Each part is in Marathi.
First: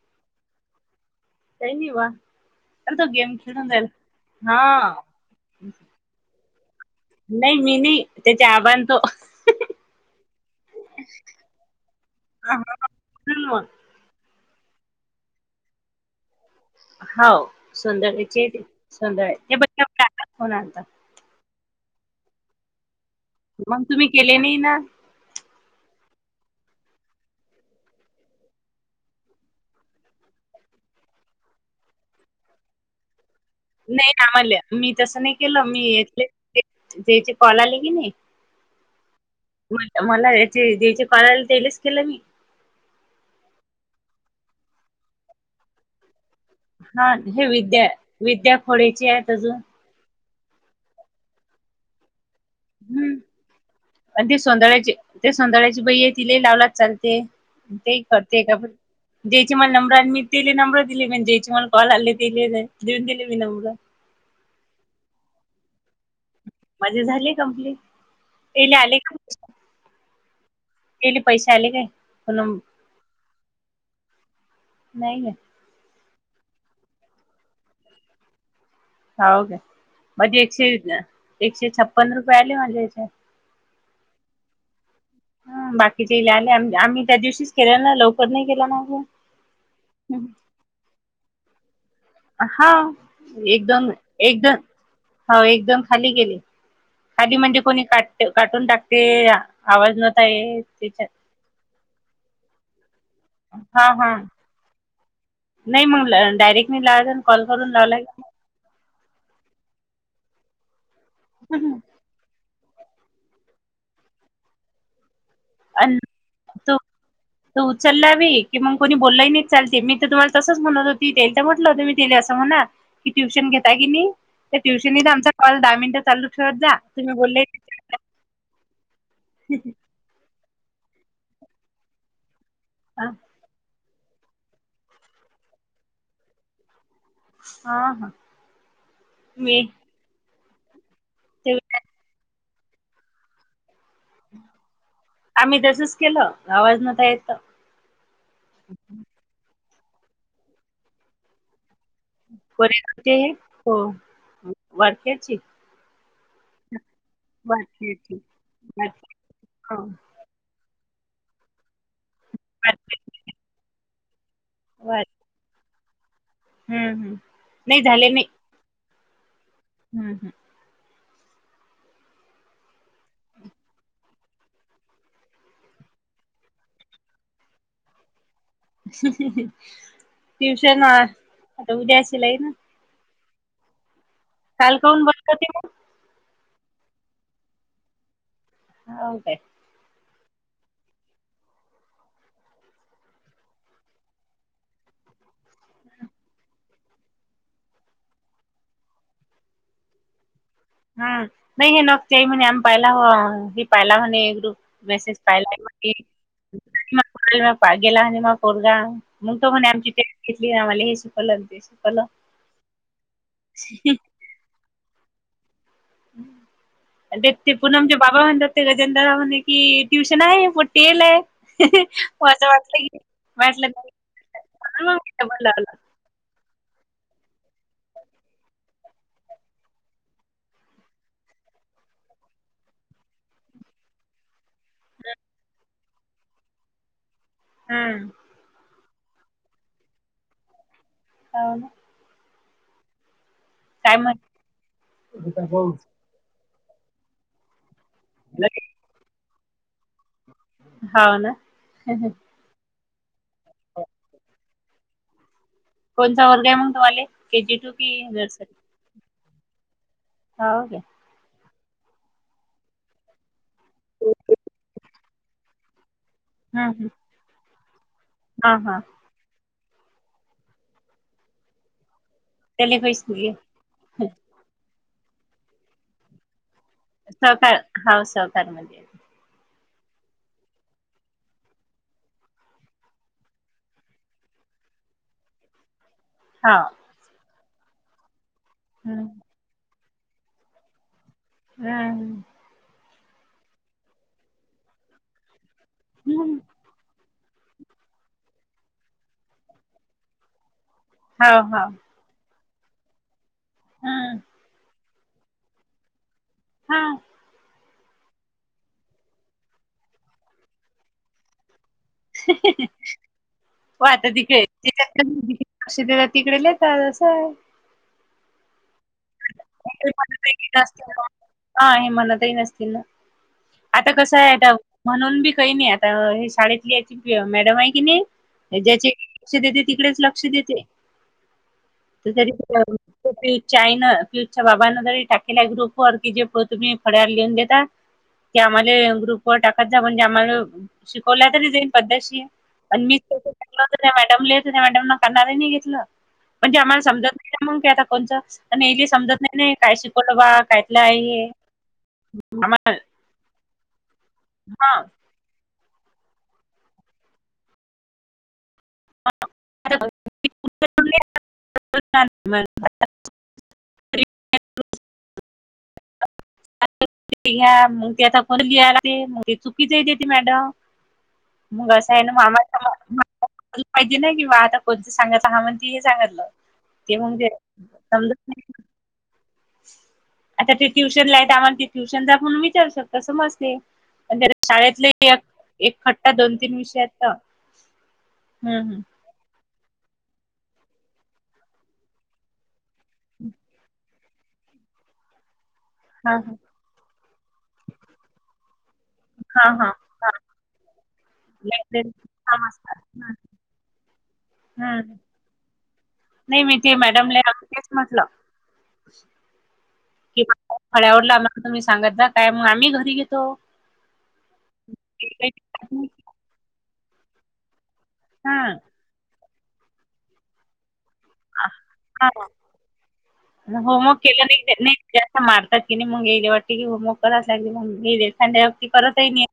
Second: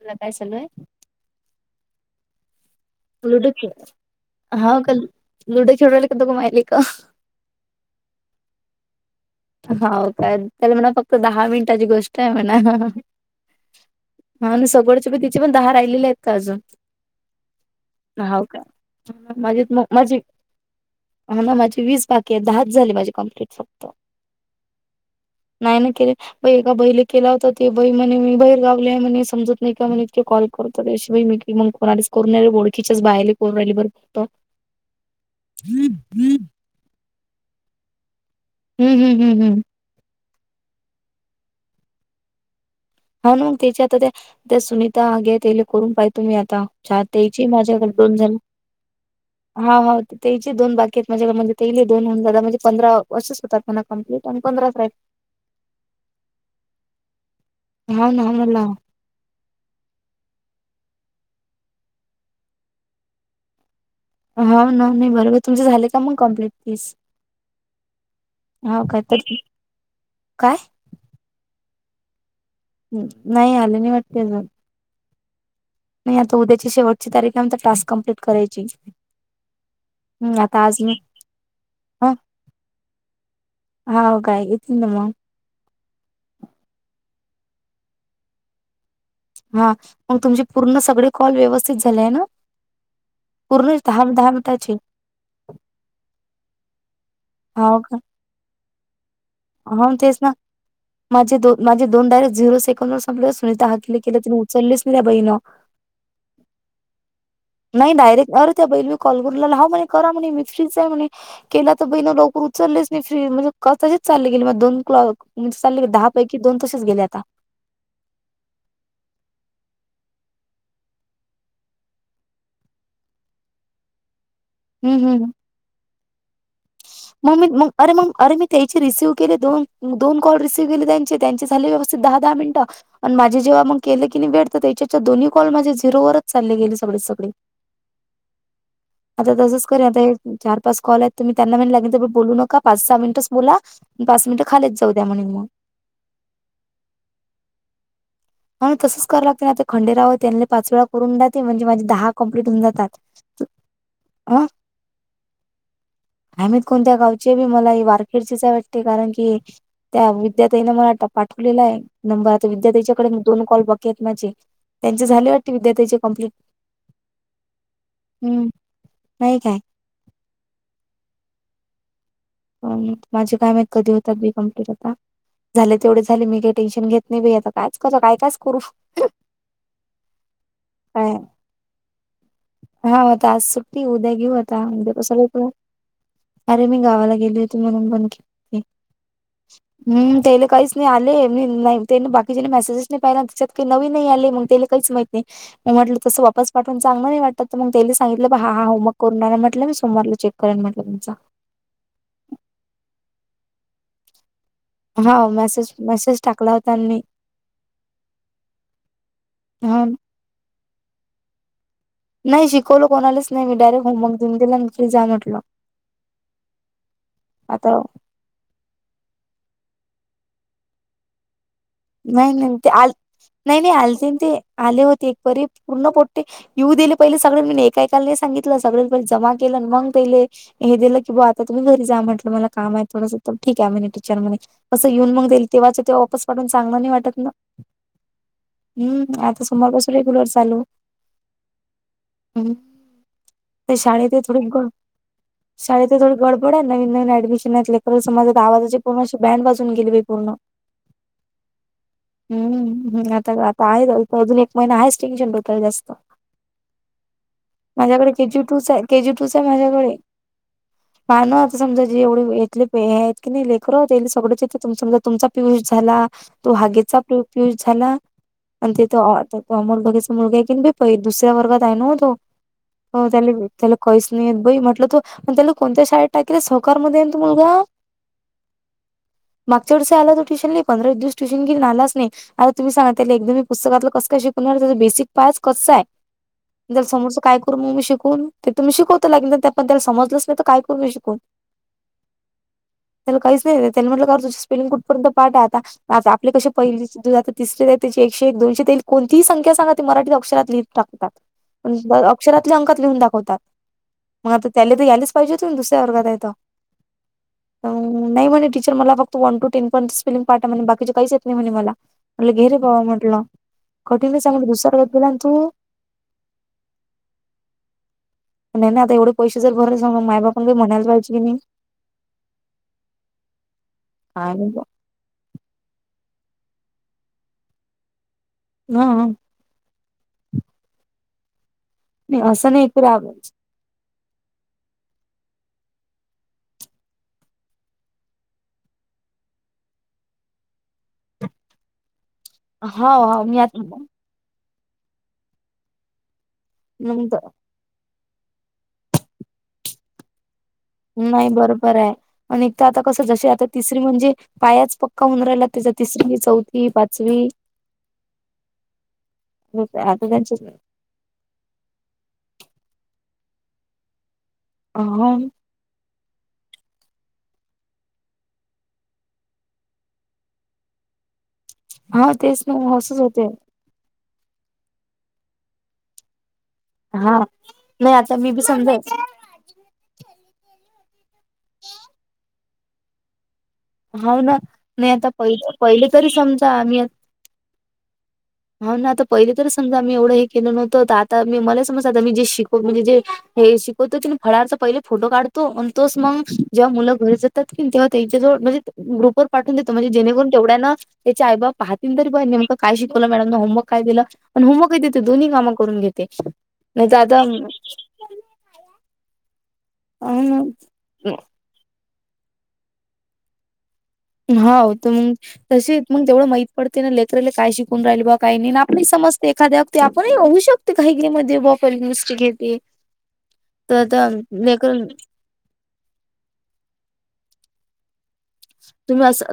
तुला काय चालूये? काय नि वा. अर तो गेम लुडो खेळून खेळ जाईल, हाव का हा. लुडो खेळू राहिले का दोघं मायले का? नाही मी नाही त्याच्या आबानतो. हाव काय त्याला म्हणा फक्त दहा मिनिटाची गोष्ट आहे म्हणा. मग हा आणि सकाळच्या पण तिचे पण दहा राहिले आहेत का अजून? हो संध्याकाळचे हाव का? येती, संध्याकाळ, हे माझे बघ मग त्यो माझी काकाचा फोन आलता. हा ना माझी वीस बाकी आहे, दहाच झाली माझी कंप्लीट. मग तुम्ही केले नाही ना? नाही ना केले. ये एका बईला केला होता ते बाई म्हणे मी बहीर गावले आहे. म्हणे समजत नाही का म्हणे इतके कॉल करतात आहे अशी बाई. मग कोणालाच करू नये ओळखीच्याच बायाले. करून राहिली बरं नाही फक्त. आम्हाल मी तसं नाही केलं, हम्म मी थ हम्म त्याचे कॉल आले की नाही. हम्म हम्म हम्म हम्म. मला, याचे, ज्याचे कळायला तेलेच केलं. मी. हा. मग, त्याच्या आता ते सुनीता आगे तेन करून पाहिल. तुम्ही आता [unintelligible] हा द्यायची हे विद्या माझ्याकडून झालं विद्या खोडेचे आहेत अजून हा. हा. तेची दोन बाकी आहेत माझ्याला म्हणजे तेले दोन होन जादा म्हणजे पंधरा हम्म असंच होतात, मला कंम्लिट पण ती आणि पंधराच आहेत. सोंदळ्याची ते सौंदळ्याची बाई आहे तिले ही लावला चालते तेही हाव ना करते का मला ज्याचे मला नंबरान मी तेले नंबर दिले मंग ज्याचे मला कॉल आले तेले देऊन गेले मी नंबर. हा ना नाही बरोबर तुमचे झाले का? मग कंम्प्लीट. मले झाले कंप्लीट, तेला हाव आले काय का. तर काय? गेले पैसे आले म्हणून. हम्म. नाही आले. नाही वाटते अजून. नाही ग. नाही. आता उद्याची शेवटच्या तारीख, नंतर टास्क कम्प्लीट करायचे. होवू काय? माझे एकशे, एकशे छप्पन रुपये. आले माझ्या याच्यावर. हावू का? [unintelligible] मग ह बाकीचे हिला आले, आम्ही आम्ही त्या दिवशीच केले ना लवकर नाही केला ना. हा मग तुमचे पूर्ण सगळे कॉल व्यवस्थित झाले आहे ना? हा. पूर्ण एकदम दहा दहा एकजण. मिनिटाचे हो. एकदम खाली गेले. खाली म्हणजे हाव कोणी? का? काट काटून टाकते. हाव आवाज तेच नव्हता ना येत त्याच्यात. माझे दो माझे दोन डायेक्ट झिरो सेकंड वर संपलं. सुनीता हा हाके हा न उचललीस नाही त्या बाईंना. नाही. मग, डायरेक्टी लावायचा नाही. कॉल करून लावाय डायरेक्ट अर त्या बैला मी कॉल करूनला ह करा म्हणे मी तशीच आहे म्हणे केला तर बहीण लवकर. उचलेच नाही फ्री म्हणजे की तशीच चालले गेली. मग दोन कॉल म्हणजे? दहा पैकी दोन तसेच गेले आता. त उचललावी की मग कोणी बोललाही नाही चालते, मी तर तुम्हा तसच म्हणत होती तेल तर म्हटलं हो त म्हटले असं म्हणा. की ट्युशन घेताय की नाही. त्या ट्युशन हं, नी हं. हं. आमचा कॉल दहा मिनिटं चालू ठेवत जा. तुम्ही मग. बोलले मी. म. अरे! मग, अरे मी त्याचे रिसीव्ह केले दोन मग दोन कॉल रिसीव्ह केले. त्यांचे, त्यांचे झाले व्यवस्थित. दहा, दहा मिनिटं हा आणि माझे जेव्हा मग. केलं की नाही वेट तर, त्याच्या दोन्ही कॉल माझे झिरो वरच चालले गेले. सगळेच सगळे. हा आता मी तसच करुयात, आता एक चार पाच कॉल आहेत, तु मी त्यांना ते म्हणला किन. बोलू नका. पाच, सहा मिनिटच बोला. पाच मिनिट खालीच जाऊ द्या. म्हणे. आम्ही तसचं केलं, आवाज नव्हता येत. तर. हा. आणि तसच कराय लागते. ना ते खंडेराव. त्यांनी पाच वेळा करून जाते म्हणजे माझी दहा. कंप्लीट होऊन परी म्हणतेय, जातात हो अ वारक्याची. काय? माहीत कोणत्या? गावची बी मला वारखेडची वारकरचीच आहे वाटते. कारण वारखेड की हो त्या वि विद्याताईने मला पाठवलेला आहे नंबर आता. विद्याताईच्या कडे, दोन कॉल बाकी आहेत माझे. बर त्यांचे झाले वाटते. विद्याताईचे कम्प्लीट. हम्म हम्म, नाही झालेले नाही. हम्म. नाही काय? हम्म. हम्म. [unintelligible] माझे काय माहित? कधी? होतात बी कंम्प्लीट आता. झाले तेवढे झाले. मी काही टेन्शन घेत नाही. बाई आता कायच? कर काय? कायच? करू. ट्युशन काय आता उद्या शिलाई ना. हा. आता आज सुट्टी उद्या घेऊ आता. काल उद्या काऊन बंद कशाला होती घेऊ? मग अरे! मी गावाला गेली होती, म्हणून बंद केलं. मी. हो [unintelligible] काय? हम्म तेले काहीच नाही. आले न नाही, बाकी चे न मेसेजेस नाही, पाहिला त्याच्यात. ती नवीन नाही आली. मग, त्याले काहीच माहीत नाही. मग, म्हटलं तसं वापस पाठवून चांगलं नाही वाटत. तर मग, त्यानी सांगितलं ब हा हा. होमवर्क करू नका म्हटलं. मी सोमवारला चेक करीन म्हटलं. तुमचा. हमं नाही हे [unintelligible] म्हणे, आम्ही पाहिला हवा पाहिला म्हणे. मेसेज हा पाहिला मेसेज म्हटले. मेसेज टाकला होता आणि मी म गेला आणि मग कोरगा मग तो म्हणे हा आमची ते किटली या वाल्याची कलर देस. नाही. शिकवलं कोणालाच? नाही मी. डायरेक्ट होमवर्क देऊन दिेला. घरी जा म्हटलं. आणि ते त्रिकोण आता आमचे. बाबा म्हणत होते गजेंद्रव म्हण कि ट्युशन आहे पटेल आहे. मग नाही असं नाही ते वाटलं आ की नाही वाटलं नाही आलते ते, आले म्हणून मग होते मी एक डबल वरी लावला पूर्ण पट ते येऊ दिले पहिले सगळ्यां म एकाकाला सांगितलं सगळ्यां पहि जमा केलं मग पहिले. हे दिलं की बा आता तुम्ही घरी जा म्हटलं मला काम आहे, थोडंस तर ठीक आहे म्हणे तू चल म्हणे. असं येऊन मग देईल, तेव्हाच तेव्हा वापस पाठून चांगला नाही वाटत ना. हम्म हम्म आता समरपासून रेगुलर चालू. काहल? ह ते काय शाळे म्हण ते थोडी ग शाळे ते थोडी गडब थोड नवीन नवीन डमशनले खं माझा गावाजाची पूणशी बँड बाजून गेली पूर्ण हाव ना हेहे. हम्म हम आता आता आहे अजून एक महिना आहेच टेंशन डोक्याला जास्त. कोणचा वर्ग आहे मग तुम्हाले? के जी टू कि माझ्याकडे केजी नर्सरी? टूच आहे केजी टूच हाय माझ्याकडे. हो क्या? पायन आता समजा जे एवढे येथले आहेत की नाही लेकर सगळथे समजा तुमचा पिऊष झाला. तो हम्म हम्म हागिचा [unintelligible] झाला हा आणि हा ते तो. त अमोल बघेच मुलगा आहे की भ दुसऱ्या वर्गात आहे नव्ह तो, त्याले हो पैसे त्याले. दिले त्याले कहीच नाही येत बाई म्हटलं, तर त्याला कोणत्या शाळेत टा सवकार म त सहकार मुलगा? हाव सहकार मध्ये मागच्या व आला त ट्युशनली. पंधरा दिवस ट्युशन घे आलास नाही. आता तुम्ही सांगा एकदम मी पुस्तकातलं कस का शिकवणार? त्याचा बेसिक पास कच्चा आहे. हा समोर काय करू मग मी शिकून? ते तुम्ही शिकवत हम्म के त्याबद्दल समजलच नाही तर काय करू मी शिकून? हम्म [unintelligible] त्याला काहीच नाही, त्या म्हटलं कार तुझ स्पेलिंग कुठपर्यंत पाठ आहे आता आ आपले हम्म कसे पहिली ते तिसरी त्याची एके एक दोनशे येईल कोणतीही संख्या सांगा मराठी अक्षरात लिहील. टाकतात, हाव हाव अक्षरातले अंकात लिहून दाखवतात हम्म मग आता त्या तर यायलेच. पहिलीतून तून दुसऱ्या वर्गात हाय तो. हा नाही म्हणे टीचर मला फक्त वन टू टेन पण स्पेलिंग काय तर म्हणे बाकीचे काहीच येत नाही म्हणे मला म्ह घेरे बावा म्हटलं. हो आता कठीणच आहे तिकडे म्हटलं दुसऱ्या वर्गात त्याच्यात गेला आणि तू लक्ष देतात तिकडे लेतात असं हाय. नय ना तेवढं. त नतील की नाही हा हे मणतही नसतील ना! आता कसं आहे काय नाही आता? बा. म्हणून बी काही नाही, आता हे शाळेतली याची मॅडम आहे की नाही ज्याचे हा सध्या ती तिकडे लक्ष देते नाही जाईल. असं नाही की राग न पियुष च्या बाबांना जरी तरी टाकेला ग्रुप की जे पण तुम्ही फड्यावर लिहून देता. ते आम्हाला ग्रुप व टाकत जा, म्हणजे आम्हाला शिकवल्या तरी जाईन पद्धशीर. [unintelligible] हा मॅड हा मी त्या मॅडम करणार नाही घेतलं, म्हणजे आम्हाला समजत आता नाही मगी आता कोणचच. प यायले समजत नाही काय शिकवलं बा काय नाही बरोबर आहे प एक तर आता कस जशी आता तिसरी म्हणजे पायाच हा पक्का होऊन राहिला. त्याचा तिसरी, चौथी, पाचवी. हो आता त्यांच्याच नाही. [inaudible] हाव ते घ्या मग ते आता को लिला मग ते चुकीच येते मॅडम. मग असं आहे हा ना तेच मामाच्या असंच होते मुळं. पाहिजे नाही कि बा आता कोणंत सांगायचं हा म्हणती हे सांगितलं. ते हा म्हणजे समजत नाही ना. [inaudible] आता ते ट्युशनला हाय तर आम्हाला ते ट्युशनलापण मी विचारू शकते समजते. मग हाव ना त्याला नाही आता शाळेतलेही पहि एक पहिले तरी खट्टा दोन समजा तीन विषयातलं हाव ना आता पहिले तरी समजा मी एवढं हे केलं नव्हतं. तर आता मी मलाही समज आता मी जे शिक स्कूलमध्ये जे हे शिकवतो की नाही, फळ्यावरचा पहिले फोटो काढतो आणि तोच हा मग जेव्हा मुलं घरी जातात की नाही, तेव्हा त्यांच्या जवळ म्हणजे ग्रुपवर हा पाठवून हा देतो, म्हणजे हा जेणेकरून तेवढ्यांनाच त्याचे आई बाप लायब्ररी पाहतील तरी बाई नेमकं काय समजतात शिक बोला मॅडमनं होमवर्क काय दिलं पण होमवर्कही हम्म देते, दोन्ही काम करून घेत. नाही माहिती आहे मॅडमला आम्ही तेच म्हटलं. की अं फळ्यावर लावलं का तुम्ही सांगता, काय मग आम्ही घरी घेतो. हाव मग तसे मग तेवढं माहित पडते ना लेकराला काय शिकून राहिल बा काही हा नाही आपण समज. एखाद्या वरती आपणही होऊ शक काही गेममध्ये [unintelligible] यूज हा घेते. तर होमवर्क आता केला नाही नाही लेकरं जास्त मारतात की नाय मग ईलेओटी ह मुल मग करावंच लागेल ना. [unintelligible] करतही नाही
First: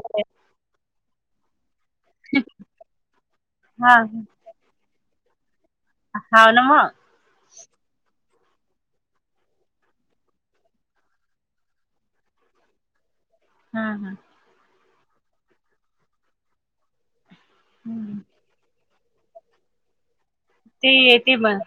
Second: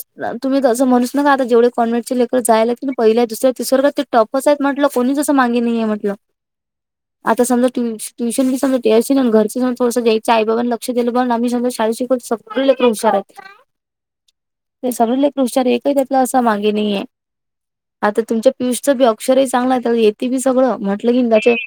[inaudible] तुम्ही तर असं म्हणुच नका. आता जेवढे कॉन्हेटची लेकरं जायालेत की नाहीत पहिल्या, दुसऱ्या, तिसरं काय हा का ते टॉपच आहेत. म्हटलं कोणीच असं मागे नाहीये मग. हाव ना मग. आता समजा ट्युश ट्यूशनची समजा [unintelligible] ना घरचीनं थोडंस द्यायची. आई बाबांनी लक्ष दिलं बघ ना आम्ही सुद्धा शाळेत शिकवू शकतो. [unintelligible] आहेत. हा हा. ते सगळी लेकरं हुशार आहे, एकही त्यातलं असं मागे नाहीये. आता तुमच्या पियुष चंबी अक्षरही सांगाय तर येत ते येते मग.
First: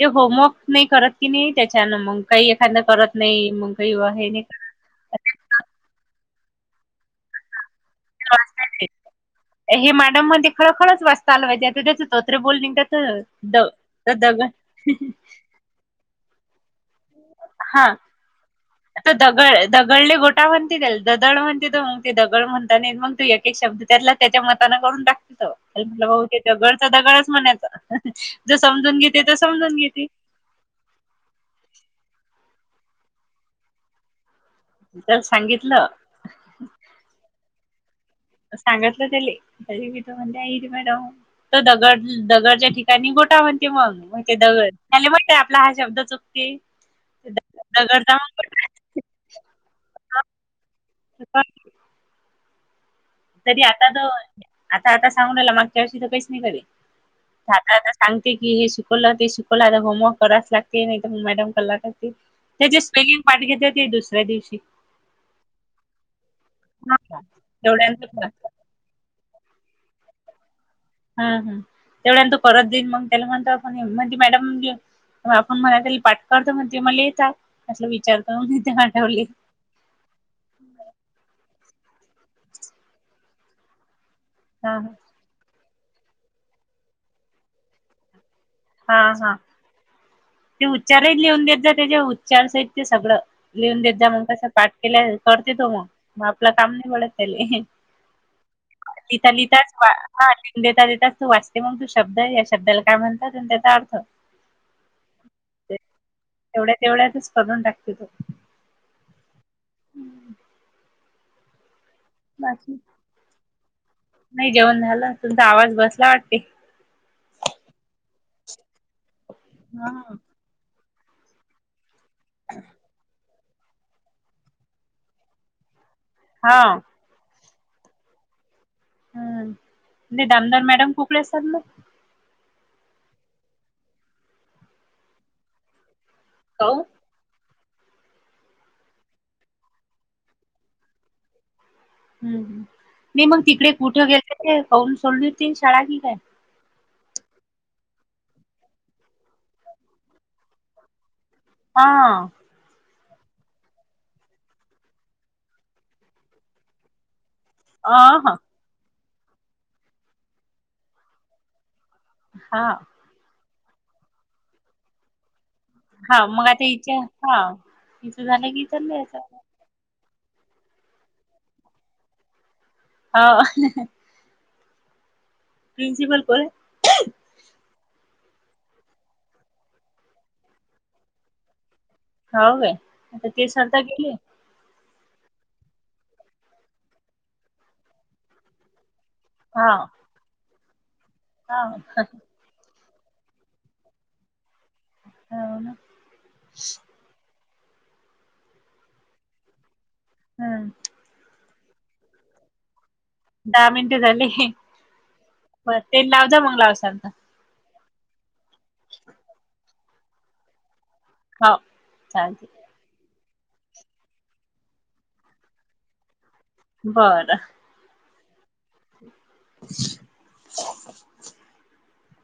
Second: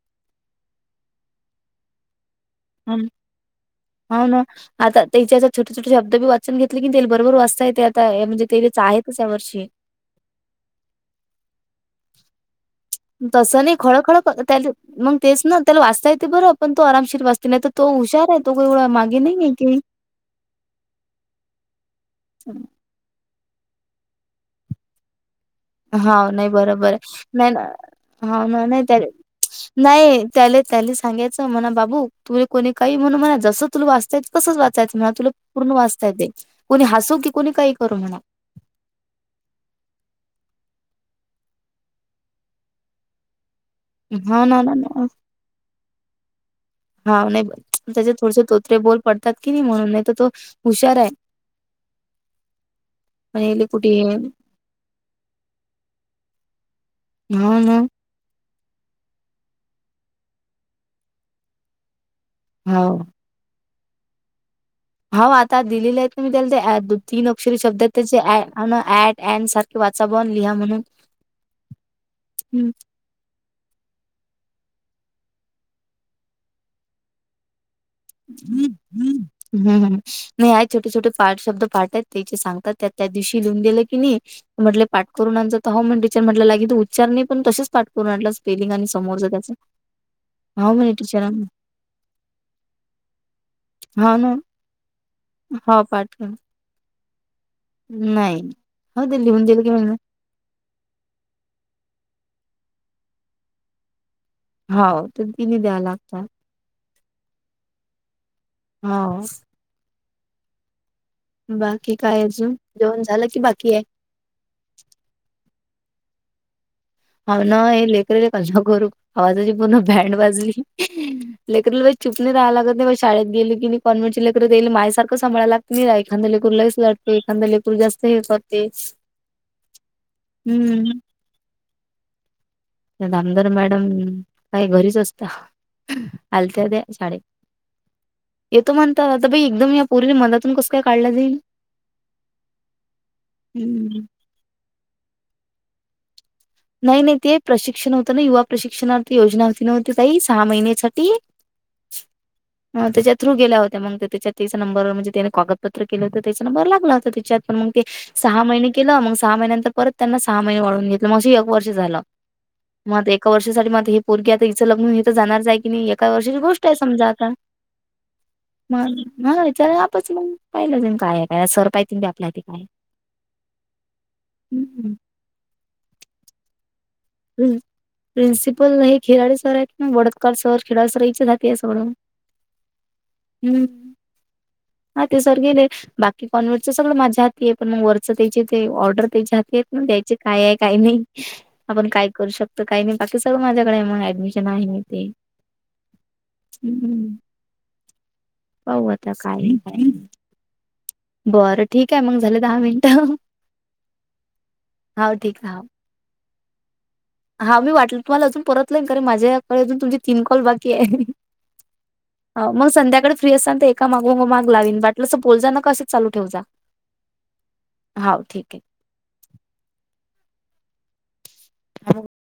ते होमवर्क नाही करत की नाही त्याच्यान मग काही त्यांना करत नाही मग काही हा हे ना, नाही आता करत त्याच्यात छोटे छोटे शब्दबी वाचून घेतले की नाही तेला बरोबर वाचता येत्यात. अ हे म्हणजे तेले आहेचच या वर्षी. ही मॅडम मध्ये खळखळच वाचता आलं पाहिजे. ज्याचं ज्याचं तोत्र बोलणं येतं तसं नाही खळखळ त्या मग तेच ना, त्याला वाचता येतंय बरं पण तो आरामशीर वाच नाही तर हा तो हुशार आहे तो. आता दगड आहे, दगडले गोटा म्हणते त्याला ददड म्हणते. तो म्हणतो दगड म्हणता नाही येत. मग तो एक शब्द त्यातला त्याच्या मतान करून टाकतो तो. अ हाव [unintelligible] ते नाही दगड बरोबर ते आहे दगडच नाही ना म्हणायचा. हाव जो ना नाही समजून त्या घेते, तो समजून घेती. नाही त्याले त्याले सांगायचं, म्हणा बाबू तुले कोणी काही म्हणू म्हणा. जस तुला वाचता येतंय, तसच वाच. चाच ना तर तुला पूर्ण सांगितलं वाचता येतंय, कोणी हसू की कोणी काही करू म्हणा. सांगितलं त्याले. तरी ण मॅडम दगड दगडच्या ठिकाणी गोटा. मग मग ते हा ना ना दगड ना त्याले माहितीये आपला हा शब्द चुकती. हाव नाही. त्याचं थोडेसे तोत्रे बोल पडतात की नाही म्हणून, नाही तर तो हुशार आहे. गोटा पण तरी याले आता कुठे त आता आता सांगून रायला. मागच्या वर्षी तर कहीच नाही करी. हाव आता ना आता सांगते की हे शिकवलं ते शिकवलं. आता होमवर्क कराच लागते, नाहीतर मग मॅडम कल्ला करतील. याची हाव स्पेलिंग पाठ घेतात ते दुसऱ्या दिवशी. हाव आता दिलेले आहेत का मी त्याला ते तीन अक्षरी शब्दात तेवढ्यान त्याचे आय आणि ऍट अँडसारखे वाचा बुवा आणि लिहा म्हणून. हा हा तेवढ्यानं तो परत हम्म. जाईन, मग त्याला म्हणता म्हणे मधी मॅडम आपण मला त्याले पाठ करतो म्हटले, मले येतात असलं वि चालतय म्हणून इथं पाठवली. हम्म हम्म, नाही आहेत छोटे छोटे पाच शब्द पाठ आहेत, त्याचे सांगतात त्या त्या दिवशी. मी लिहून दिलं की नाही हा म्हंटल पाठ करून आण जा तर हो‌ म्हंटला टीचर [unintelligible] लागु उच्चार नाही पण तसेच पाठ करून आणलं स्पेलिंग आणि हा समोरचं हा त्याच हो म्हणे टीचरांनी त्याच्या उच्चार सहित ते सगळं लिहून देत जा, हाव मग ना कस पाठ केल्या करते तो हाव मग. पाठ मग करून आपला सामने [unintelligible] नाही. हो दिल्लीहून गेल ते वा मागनं. हा लिहून देता देता ते वाचते मग, तू शब्द या शब्दाला काय म्हणतात आणि त्याचा अर्थ. हाव [unintelligible] ते- द्याय लागता तेवढ्या तेवढ्यातच करून टाकते तो हो. बाकी काय अजून, बाकी जेवण झालं की बाकी आहे? नाही जेवण झालं, तुमचा आवाज बसला वाटते. हा ना हे लेकरले कसं करू, आवाजाची पूर्ण बँड हा वाजली. लेकराला बाई चूप नाही राहाय लागत आहे. व शळेत गेली की कॉन्हेंटची लेकरं जाईला माझ्यासारखं सांभाळायला लाग नाही एखांदा लेकूर हा लयच लढते एखांदा लेकूर जास्त हे करते. हम्म नाही दामदार मॅडम हम्म कुठले [unintelligible] मग? त्या धामदर मॅडम काही घरीच असता. आलत्या काऊ त्या शाळेत. येतो म्हणतात आता बई एकदम या पोरीला मनाातून कसं काय काढला जाईल? हम्म हम्म नाही मग तिकडे हम्म. कुठे गेलते ते [unintelligible] सोडली ते शाळा की काय? नाही नाही ते प्रशिक्षण होतं ना युवा प्रशिक्षणार्थी योजना होती नव्हं ते ताई सहा महिन्यासाठी? हां. ह त्याच्या थ्रू गेल्या होत मग ते त्याच्या त्याचा नंबर म्हणजे त्याने कागदपत्र केलं होतं, त्याचा नंबर लागला होता त्याच्यात. पण मग ते अ ह सहा महिने केलं, मग सहा महिन्यानंतर परत त्यांना सहा महिने वाढवून घेतलं, मग अशी एक वर्ष झालं. हा. मग आता एका वर्षासाठी मग आता हे पोरगी आता हिच लग्न होऊन हि तर जाणारच आहे. कि नाही एका हा वर्षाची मग आता गोष्ट आहे हिच्या समजा आता. हा हिचं झालं की चाललंय याच मग [unintelligible] चला आपच मग पाहिलं तेन काय काय सर पाहतीन बाई आपल्या ते काय. हाव. हम्म. प्रिनसिपल को [unintelligible] हम्म प्रिन्सिपल हे खेळाडी सर आहेत ना वडतकार सर [unintelligible] सर [unintelligible] सगळं. हाव काय? आता हं. ते [unintelligible] गेली? हा ते सर गेले. बाकी कॉन्व्हेटचं सगळ माझ्या हाती आहे, पण मग वरचं त्याचे ते ऑर्डर त्याच्यात हा [unintelligible] द्यायचे काय आहे काही नाही. हा आपण काय करू शक तर काही नाही. बाकी सगळं माझ्याकडे आहे, मग ऍडमिशन आहे ते हो ना पाहू आता काय हाय काय. हा. बरं ठीक आहे, मग झाले दहा मिनट. दहा मिनटे झाले. आहे, बर ते लाव जा मग लावसान तर. हा मी वाटलं तुम्हाला अजून परतलं करीन, माझ्याकडे अजून तुमचे तीन कॉल बाकी आहे. हो चालते हो मग संध्याकाळीच तुला सांगते एका मागो माग लावीन वाटलंस तर, बोल जा ना कसं चालू ठेव जा. बर हाव ठीक आहे. [unintelligible] [unintelligible]